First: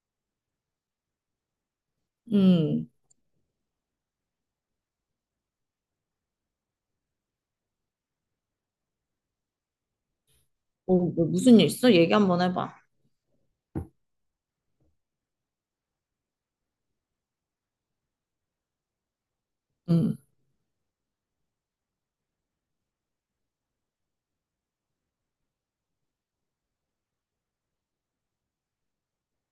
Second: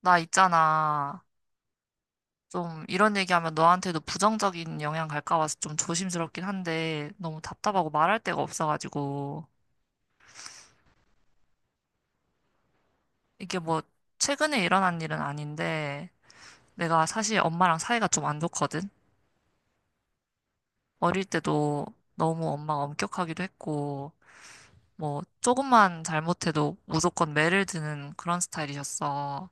나 있잖아. 좀 음, 이런 얘기하면 너한테도 부정적인 영향 갈까 봐서 좀 조심스럽긴 한데 너무 답답하고 말할 데가 없어가지고 어, 뭐 무슨 일 있어? 얘기 한번 해봐. 이게 뭐 최근에 일어난 일은 아닌데 내가 사실 엄마랑 사이가 좀 안 좋거든. 음, 어릴 때도 너무 엄마가 엄격하기도 했고 뭐 조금만 잘못해도 무조건 매를 드는 그런 스타일이셨어.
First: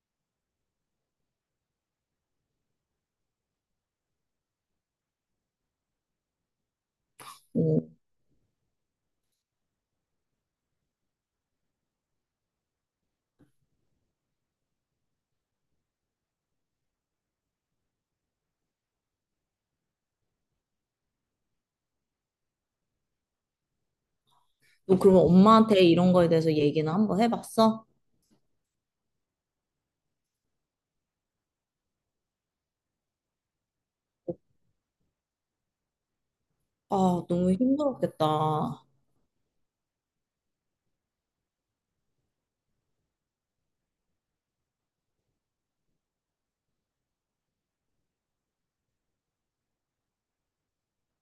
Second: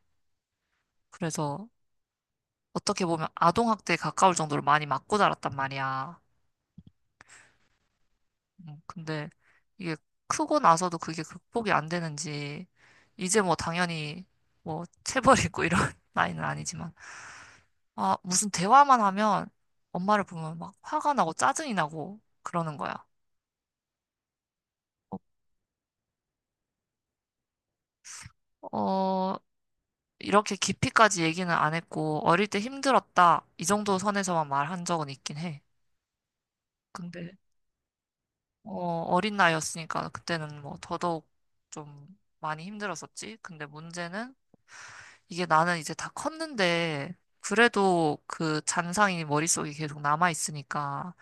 그래서 어떻게 보면 아동학대에 가까울 정도로 많이 맞고 자랐단 말이야. 어. 근데 이게 크고 나서도 그게 극복이 안 되는지, 이제 뭐 당연히 뭐 체벌이고 이런 나이는 아니지만, 무슨 대화만 하면 엄마를 보면 막 화가 나고 짜증이 나고 그러는 거야. 너 그러면 엄마한테 이런 거에 대해서 얘기는 한번 해봤어? 어, 이렇게 깊이까지 얘기는 안 했고, 어릴 때 힘들었다. 이 정도 선에서만 말한 적은 있긴 해. 아, 근데, 너무 힘들었겠다. 어, 어린 나이였으니까 그때는 뭐 더더욱 좀 많이 힘들었었지. 근데 문제는 이게 나는 이제 다 컸는데, 그래도 그 잔상이 머릿속에 계속 남아있으니까,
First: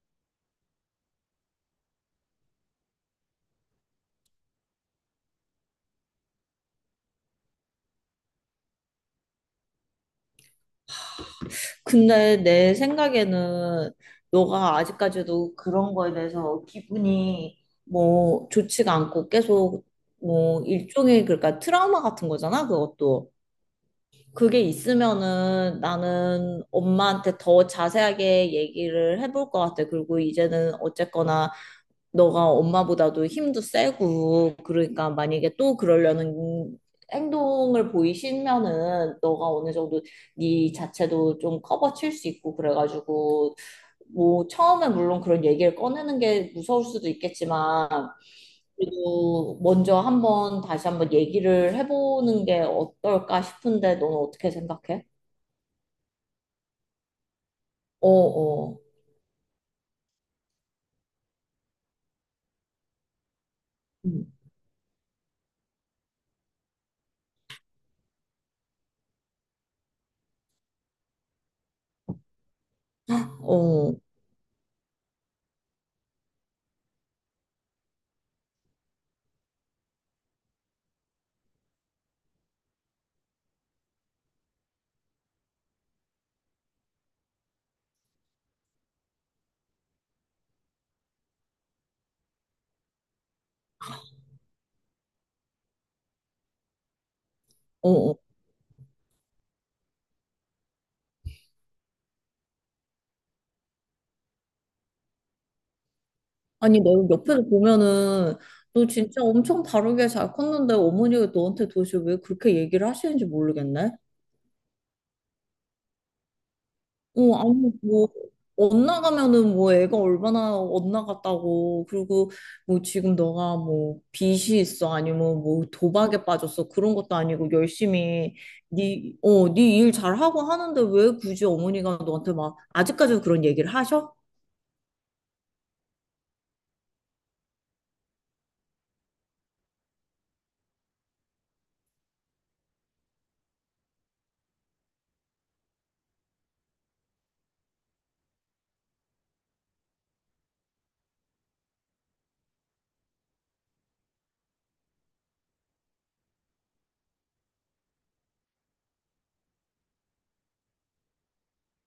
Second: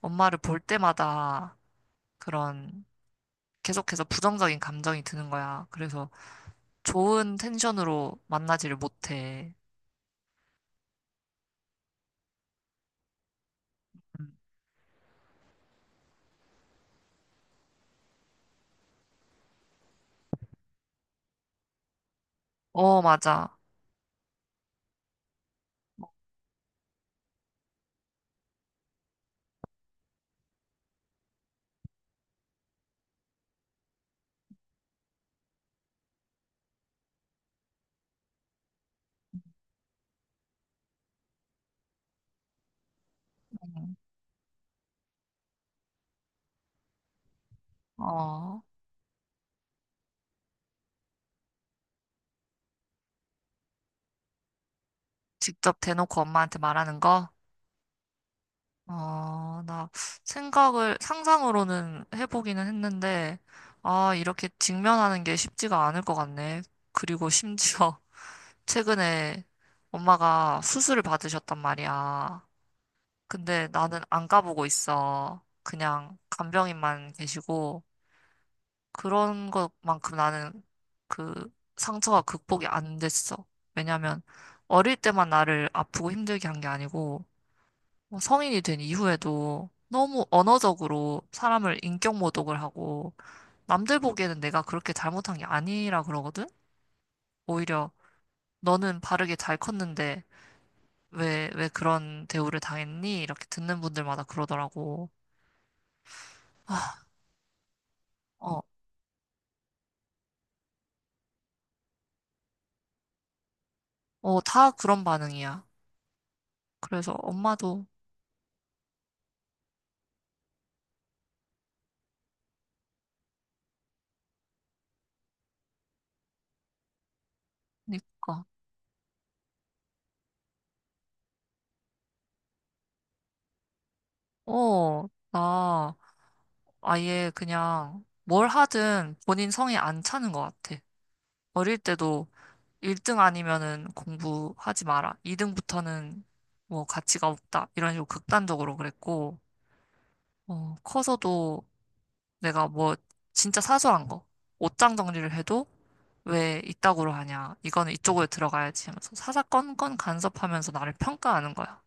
엄마를 볼 때마다 그런 계속해서 부정적인 감정이 드는 거야. 그래서 좋은 텐션으로 만나지를 못해. 근데 내 생각에는 음. 너가 아직까지도 그런 거에 대해서 기분이 뭐 좋지가 않고 계속 뭐 일종의 그러니까 트라우마 같은 거잖아, 어, 그것도. 맞아. 그게 있으면은 나는 엄마한테 더 자세하게 얘기를 해볼 것 같아. 그리고 이제는 어쨌거나 너가 엄마보다도 힘도 세고, 그러니까 만약에 또 그러려는 행동을 보이시면은 너가 어느 정도 네 자체도 좀 커버 칠 수 있고 그래가지고 음. 뭐 처음에 물론 그런 얘기를 꺼내는 게 무서울 수도 있겠지만 어, 그래도 먼저 한번 다시 한번 얘기를 해보는 게 어떨까 싶은데 너는 어떻게 생각해? 직접 대놓고 엄마한테 말하는 거? 어어. 어, 어, 나 생각을, 상상으로는 해보기는 했는데, 아, 음. 이렇게 직면하는 게 쉽지가 않을 것 같네. 그리고 심지어, 최근에 엄마가 수술을 받으셨단 말이야. 근데 어. 나는 안 가보고 있어. 그냥 간병인만 계시고 그런 것만큼 나는 그 상처가 극복이 안 됐어. 왜냐면 어릴 때만 나를 아프고 힘들게 한 게 아니고 뭐 성인이 된 이후에도 너무 언어적으로 사람을 인격 모독을 하고 남들 보기에는 내가 그렇게 잘못한 게 아니라 그러거든? 어, 오히려 어, 너는 바르게 잘 컸는데 왜 그런 대우를 당했니? 이렇게 듣는 분들마다 그러더라고. 아니, 내가 옆에서 보면은 어, 너 진짜 엄청 다르게 잘 컸는데 어머니가 너한테 도대체 왜 그렇게 얘기를 하시는지 모르겠네. 어, 다 그런 반응이야. 그래서 어, 아니, 엄마도, 뭐, 엇나가면은 뭐 애가 얼마나 엇나갔다고. 그리고 뭐 지금 너가 뭐 빚이 있어. 아니면 뭐 도박에 빠졌어. 그런 것도 아니고 열심히 그니까, 네, 어, 네 일 잘하고 하는데 왜 굳이 어머니가 너한테 막 아직까지도 그런 얘기를 하셔? 어, 나 아예 그냥 뭘 하든 본인 성에 안 차는 것 같아. 어릴 때도 1등 아니면은 공부하지 마라. 2등부터는 뭐 가치가 없다. 이런 식으로 극단적으로 그랬고, 커서도 내가 뭐 진짜 사소한 거 옷장 정리를 해도 왜 이따구로 하냐 이거는 이쪽으로 들어가야지 하면서 사사건건 간섭하면서 나를 평가하는 거야.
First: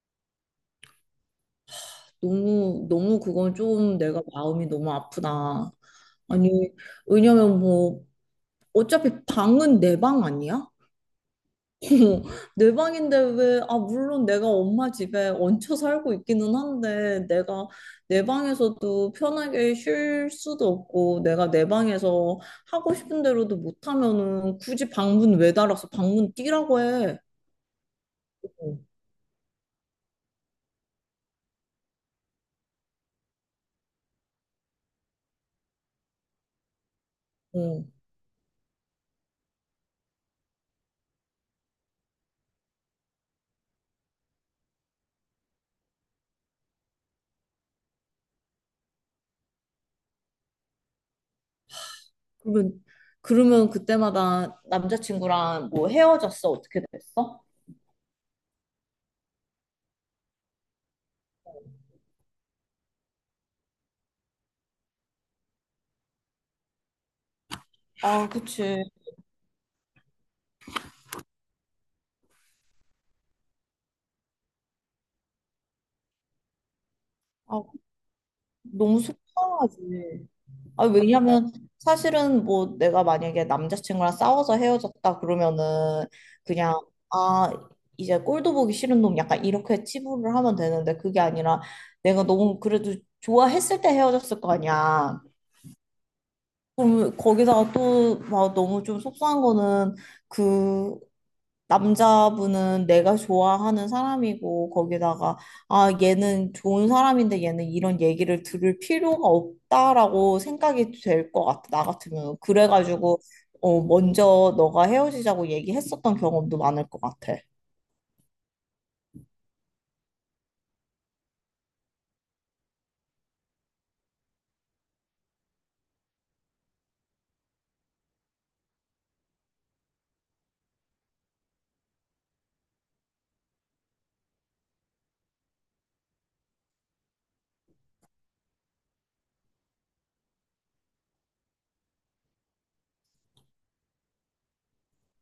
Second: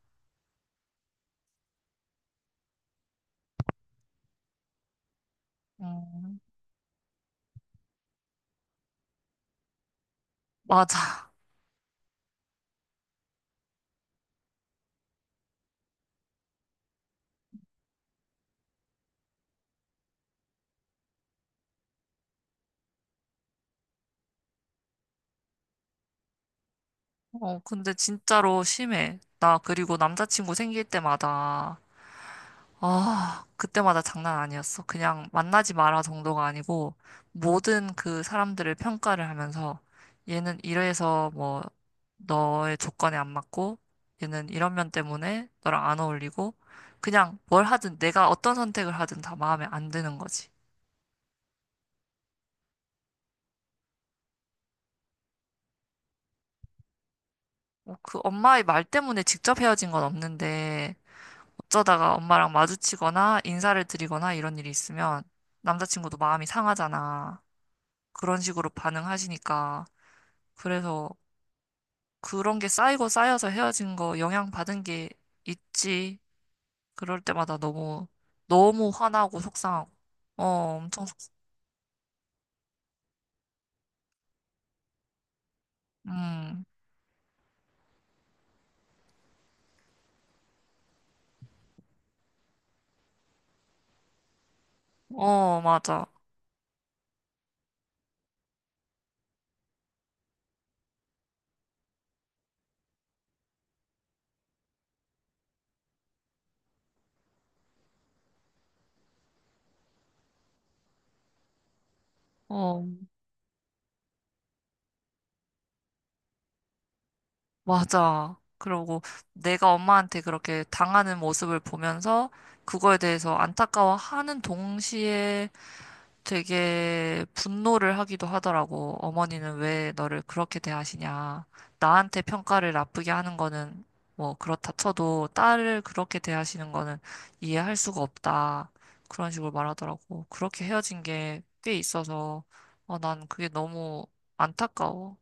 너무, 너무 그건 좀 내가 마음이 너무 아프다. 음, 아니, 왜냐면 뭐, 어차피 방은 내 방 아니야? 맞아. 내 방인데 왜, 아, 물론 내가 엄마 집에 얹혀 살고 있기는 한데, 내가 내 방에서도 편하게 쉴 수도 없고, 내가 내 방에서 하고 싶은 대로도 못하면은 굳이 방문 왜 달아서 방문 뛰라고 해. 어, 근데 진짜로 어, 심해. 나 그리고 남자친구 생길 때마다 그때마다 장난 아니었어. 그냥 만나지 마라 정도가 아니고 어. 모든 그 사람들을 평가를 하면서 얘는 이래서 뭐 너의 조건에 안 맞고 얘는 이런 면 때문에 너랑 안 어울리고 그냥 뭘 하든 내가 어떤 선택을 하든 다 마음에 안 드는 거지. 그러면, 그러면 그때마다 남자친구랑 뭐 헤어졌어? 어떻게 됐어? 뭐그 엄마의 말 때문에 직접 헤어진 건 없는데 어쩌다가 엄마랑 마주치거나 인사를 드리거나 이런 일이 있으면 남자친구도 마음이 상하잖아. 아, 그런 식으로 그치. 반응하시니까 그래서 그런 게 쌓이고 쌓여서 헤어진 거 영향 받은 게 있지. 그럴 때마다 아, 너무, 너무 너무 화나고 속상하지. 속상하고. 어, 아, 엄청 속상. 왜냐면 사실은 뭐 내가 만약에 남자친구랑 싸워서 헤어졌다 그러면은 음, 그냥 아, 이제 꼴도 보기 싫은 놈 약간 이렇게 치부를 하면 되는데 그게 아니라 내가 너무 그래도 좋아했을 때 헤어졌을 거 아니야. 어, 맞아. 그럼 거기다가 또 막 너무 좀 속상한 거는 그 남자분은 내가 좋아하는 사람이고 거기다가 아 얘는 좋은 사람인데 얘는 이런 얘기를 들을 필요가 없다라고 생각이 될 것 같아 나 같으면 어, 그래가지고 어 먼저 너가 헤어지자고 얘기했었던 경험도 많을 것 같아. 맞아. 그러고 내가 엄마한테 그렇게 당하는 모습을 보면서 그거에 대해서 안타까워하는 동시에 되게 분노를 하기도 하더라고. 어머니는 왜 너를 그렇게 대하시냐. 나한테 평가를 나쁘게 하는 거는 뭐 그렇다 쳐도 딸을 그렇게 대하시는 거는 이해할 수가 없다. 그런 식으로 말하더라고. 그렇게 헤어진 게 꽤 있어서 어, 난 그게 너무 안타까워.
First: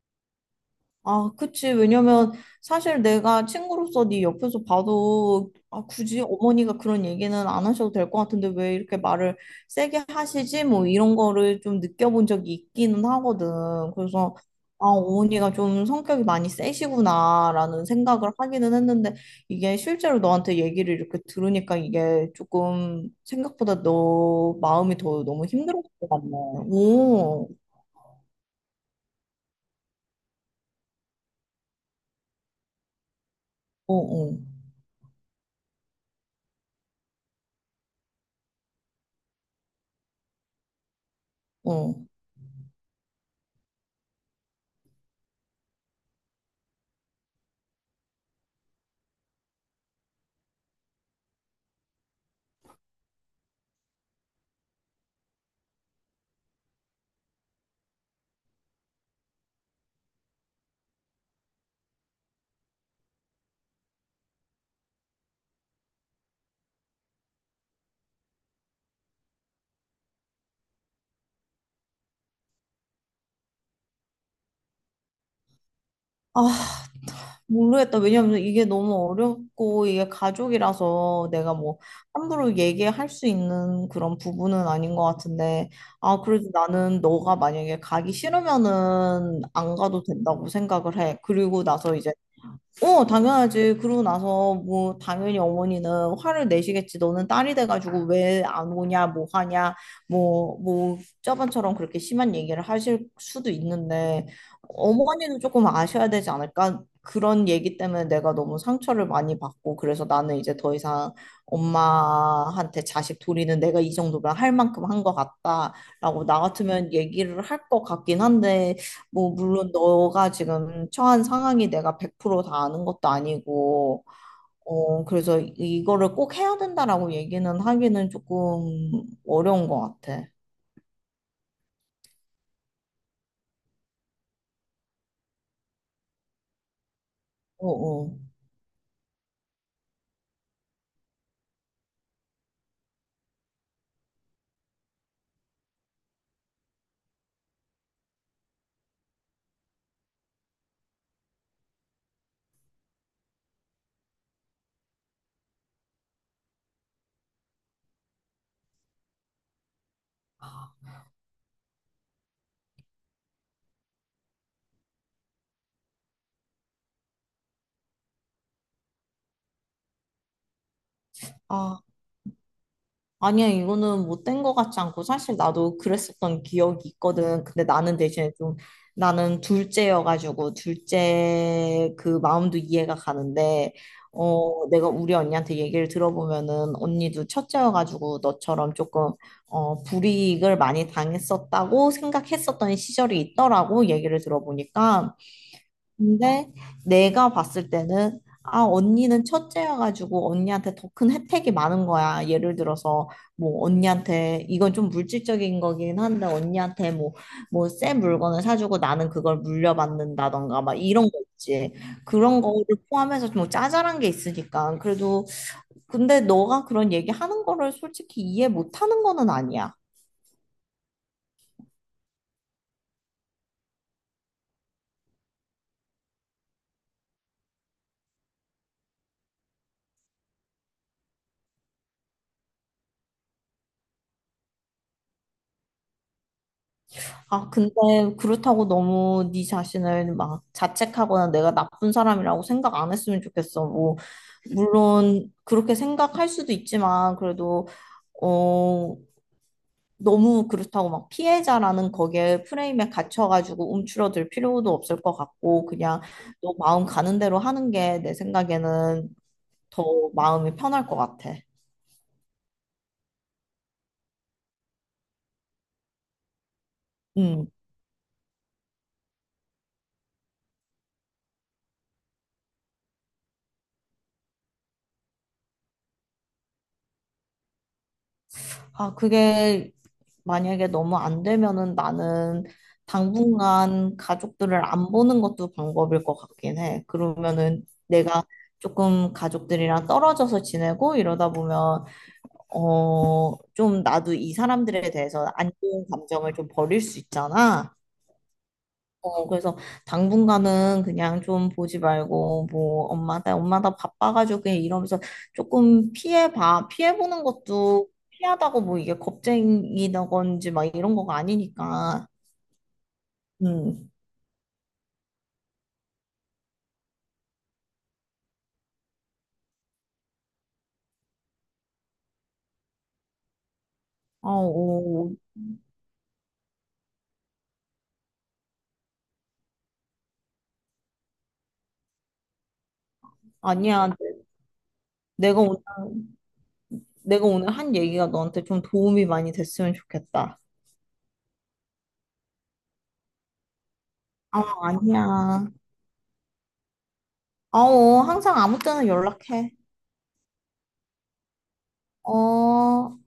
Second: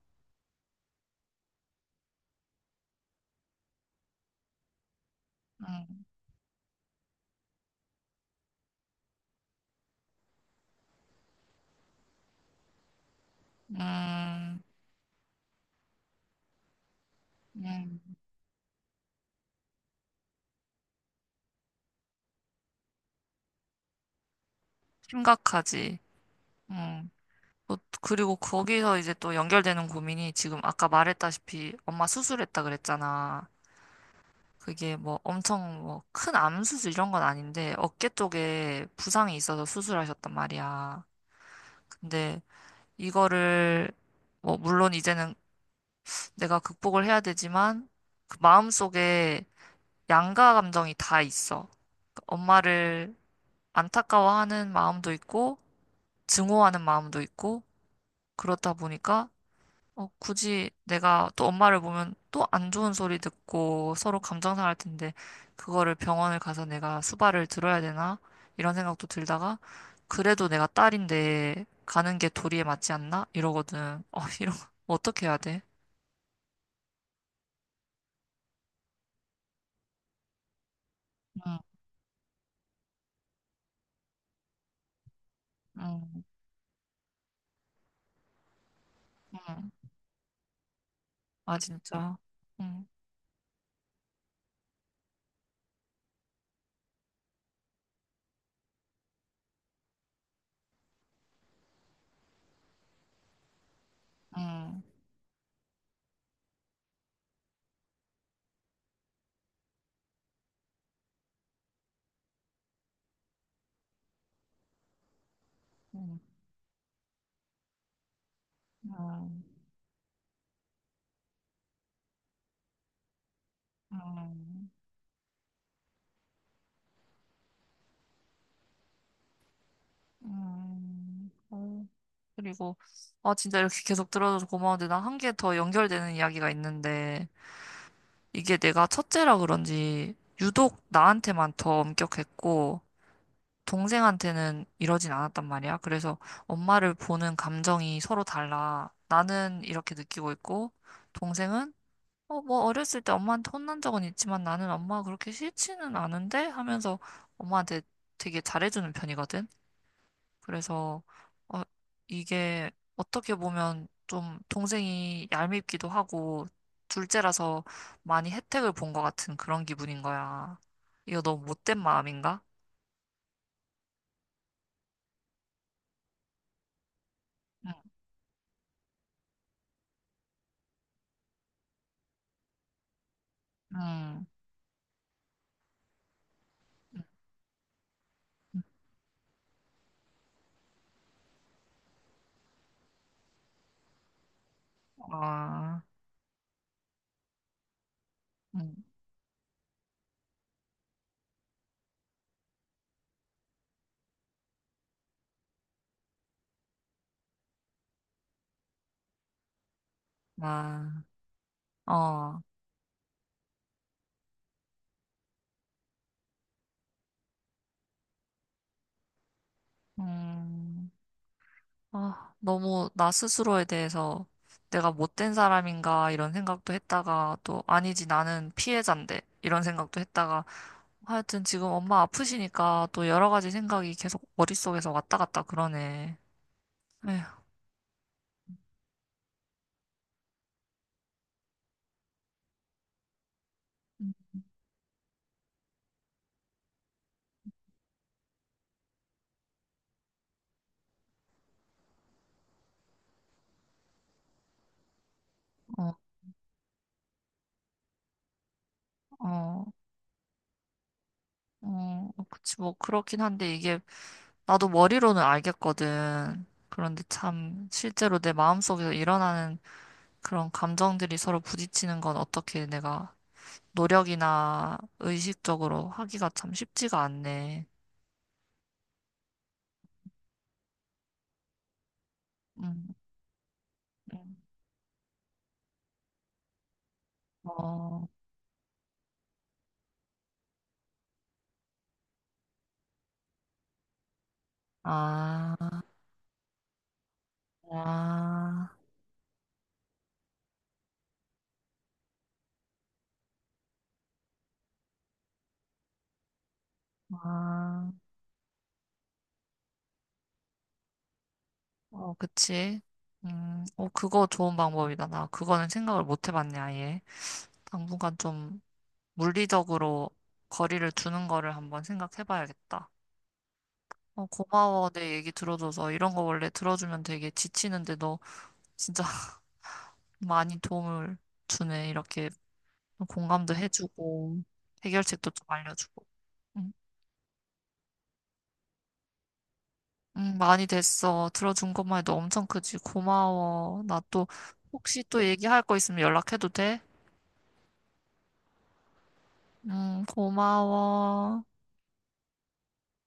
아, 그치. 왜냐면 사실 내가 친구로서 네 옆에서 봐도 아, 음, 굳이 어머니가 그런 얘기는 안 하셔도 될 것 같은데 왜 이렇게 말을 세게 하시지? 뭐 이런 거를 좀 느껴본 적이 있기는 하거든. 그래서 음, 아, 어머니가 좀 성격이 많이 세시구나라는 음, 생각을 하기는 했는데 이게 실제로 너한테 얘기를 이렇게 들으니까 이게 조금 생각보다 너 마음이 더 너무 힘들었을 심각하지. 것 같네. 음. 오, 또 그리고 거기서 이제 또 연결되는 고민이 지금 아까 말했다시피 엄마 수술했다 그랬잖아. 어, 어, 그게 뭐 엄청 뭐 큰 암수술 이런 건 아닌데 어깨 쪽에 부상이 있어서 수술하셨단 말이야. 어. 근데 이거를 뭐 물론 이제는 내가 극복을 해야 되지만 그 마음속에 양가 감정이 다 있어. 그 엄마를 안타까워하는 마음도 있고 증오하는 마음도 있고 그렇다 보니까 굳이 내가 또 엄마를 보면 또 안 좋은 소리 듣고 서로 감정 상할 텐데 그거를 병원을 가서 내가 수발을 들어야 되나? 이런 생각도 들다가 그래도 내가 딸인데 가는 게 도리에 맞지 않나? 이러거든. 어, 이런 거 어떻게 해야 돼? 아, 모르겠다. 왜냐면 이게 너무 어렵고 이게 가족이라서 내가 응, 뭐 함부로 얘기할 수 있는 그런 부분은 아닌 것 같은데 아 응, 그래도 나는 너가 만약에 가기 싫으면은 안 응. 가도 된다고 생각을 해. 아, 그리고 나서 이제 진짜. 응, 어, 당연하지. 그러고 나서 뭐 당연히 어머니는 화를 내시겠지. 너는 딸이 돼가지고 왜 안 오냐, 뭐 하냐, 뭐, 뭐 저번처럼 그렇게 심한 얘기를 하실 수도 있는데 응, 어머니는 조금 아셔야 되지 않을까? 그런 얘기 때문에 내가 너무 상처를 많이 받고 그래서 나는 이제 더 이상 엄마한테 자식 도리는 내가 이 정도면 할 만큼 한 것 응, 같다라고 나 같으면 얘기를 할 것 같긴 한데 뭐, 응, 물론 너가 지금 처한 상황이 내가 100%다 아는 것도 아니고, 응, 어, 그래서 이거를 꼭 해야 된다라고 얘기는 하기는 조금 어려운 것 같아. 응. 그리고 아, 진짜 이렇게 계속 들어줘서 고마운데 나 한 개 더 연결되는 이야기가 있는데 어, 어. 이게 내가 첫째라 그런지 유독 나한테만 더 엄격했고 동생한테는 이러진 않았단 말이야. 그래서 엄마를 보는 감정이 서로 달라. 나는 이렇게 느끼고 있고 동생은 어, 뭐 어렸을 때 엄마한테 혼난 적은 있지만 나는 엄마가 그렇게 싫지는 않은데 하면서 엄마한테 되게 잘해주는 편이거든. 그래서 어, 이게 어떻게 보면 좀 동생이 얄밉기도 하고 둘째라서 많이 혜택을 본 것 같은 그런 기분인 거야. 이거 너무 못된 아. 마음인가? 아니야, 이거는 못된 것 같지 않고, 사실 나도 그랬었던 기억이 있거든. 근데 응, 나는 대신에 좀, 나는 둘째여가지고, 둘째 그 마음도 이해가 가는데, 응, 어, 내가 우리 언니한테 얘기를 들어보면은, 응. 언니도 첫째여가지고, 응. 너처럼 조금, 어, 불이익을 많이 당했었다고 생각했었던 시절이 있더라고, 얘기를 들어보니까. 아, 근데 내가 봤을 때는 아 응, 언니는 첫째여가지고 언니한테 더 큰 혜택이 많은 거야. 예를 들어서 뭐 언니한테 이건 좀 물질적인 거긴 한데 언니한테 뭐뭐새 물건을 사주고 나는 그걸 물려받는다던가 막 아, 이런 거 있지. 그런 어, 거를 포함해서 좀 짜잘한 게 있으니까 그래도 근데 너가 그런 얘기 하는 거를 솔직히 이해 못 하는 거는 아니야. 음, 아, 너무 나 스스로에 대해서 내가 못된 사람인가 이런 생각도 했다가 또 아니지 나는 피해자인데 이런 생각도 했다가 하여튼 지금 엄마 아프시니까 또 여러 가지 생각이 계속 머릿속에서 왔다 갔다 그러네. 에휴, 아, 근데 그렇다고 너무 네 자신을 막 자책하거나 내가 나쁜 사람이라고 생각 안 했으면 좋겠어. 뭐, 음. 물론 그렇게 생각할 수도 있지만 그래도 어 너무 그렇다고 막 피해자라는 거기에 프레임에 갇혀가지고 움츠러들 필요도 없을 것 같고 어, 그냥 너 마음 가는 대로 하는 게 내 생각에는 어, 더 마음이 편할 것 같아. 어, 그치, 뭐, 그렇긴 한데 이게 나도 머리로는 알겠거든. 그런데 음. 참 실제로 내 마음속에서 일어나는 그런 감정들이 서로 부딪히는 건 어떻게 내가 노력이나 의식적으로 하기가 참 쉽지가 않네. 아, 그게 만약에 너무 안 되면은 나는 음, 당분간 음. 가족들을 안 보는 것도 방법일 것 같긴 해. 그러면은 어, 내가 조금 가족들이랑 떨어져서 지내고 이러다 보면, 어, 좀 나도 이 사람들에 대해서 안 아, 좋은 감정을 좀 버릴 수 있잖아. 아, 어, 그래서 당분간은 그냥 좀 보지 말고, 뭐, 엄마 나 바빠가지고 그냥 이러면서 조금 피해봐. 피해보는 것도 아. 피하다고 뭐 이게 겁쟁이다건지 막 이런 거가 아니니까. 어, 그치. 어, 음. 그거 좋은 방법이다. 나 그거는 생각을 못 해봤네, 아예. 당분간 좀 물리적으로 거리를 두는 거를 한번 생각해봐야겠다. 어, 아, 고마워. 내 오, 얘기 들어줘서. 이런 거 원래 들어주면 되게 지치는데 너 진짜 많이 도움을 주네. 이렇게 공감도 아니야. 해주고, 해결책도 내가, 좀 오- 알려주고. 응, 내가 오늘 한 얘기가 너한테 좀 도움이 많이 됐으면 응, 좋겠다. 많이 됐어. 들어준 것만 해도 엄청 크지. 고마워. 나 또 아, 혹시 아니야. 또 얘기할 거 있으면 연락해도 돼? 아우, 항상 아무 때나 연락해. 고마워. 어.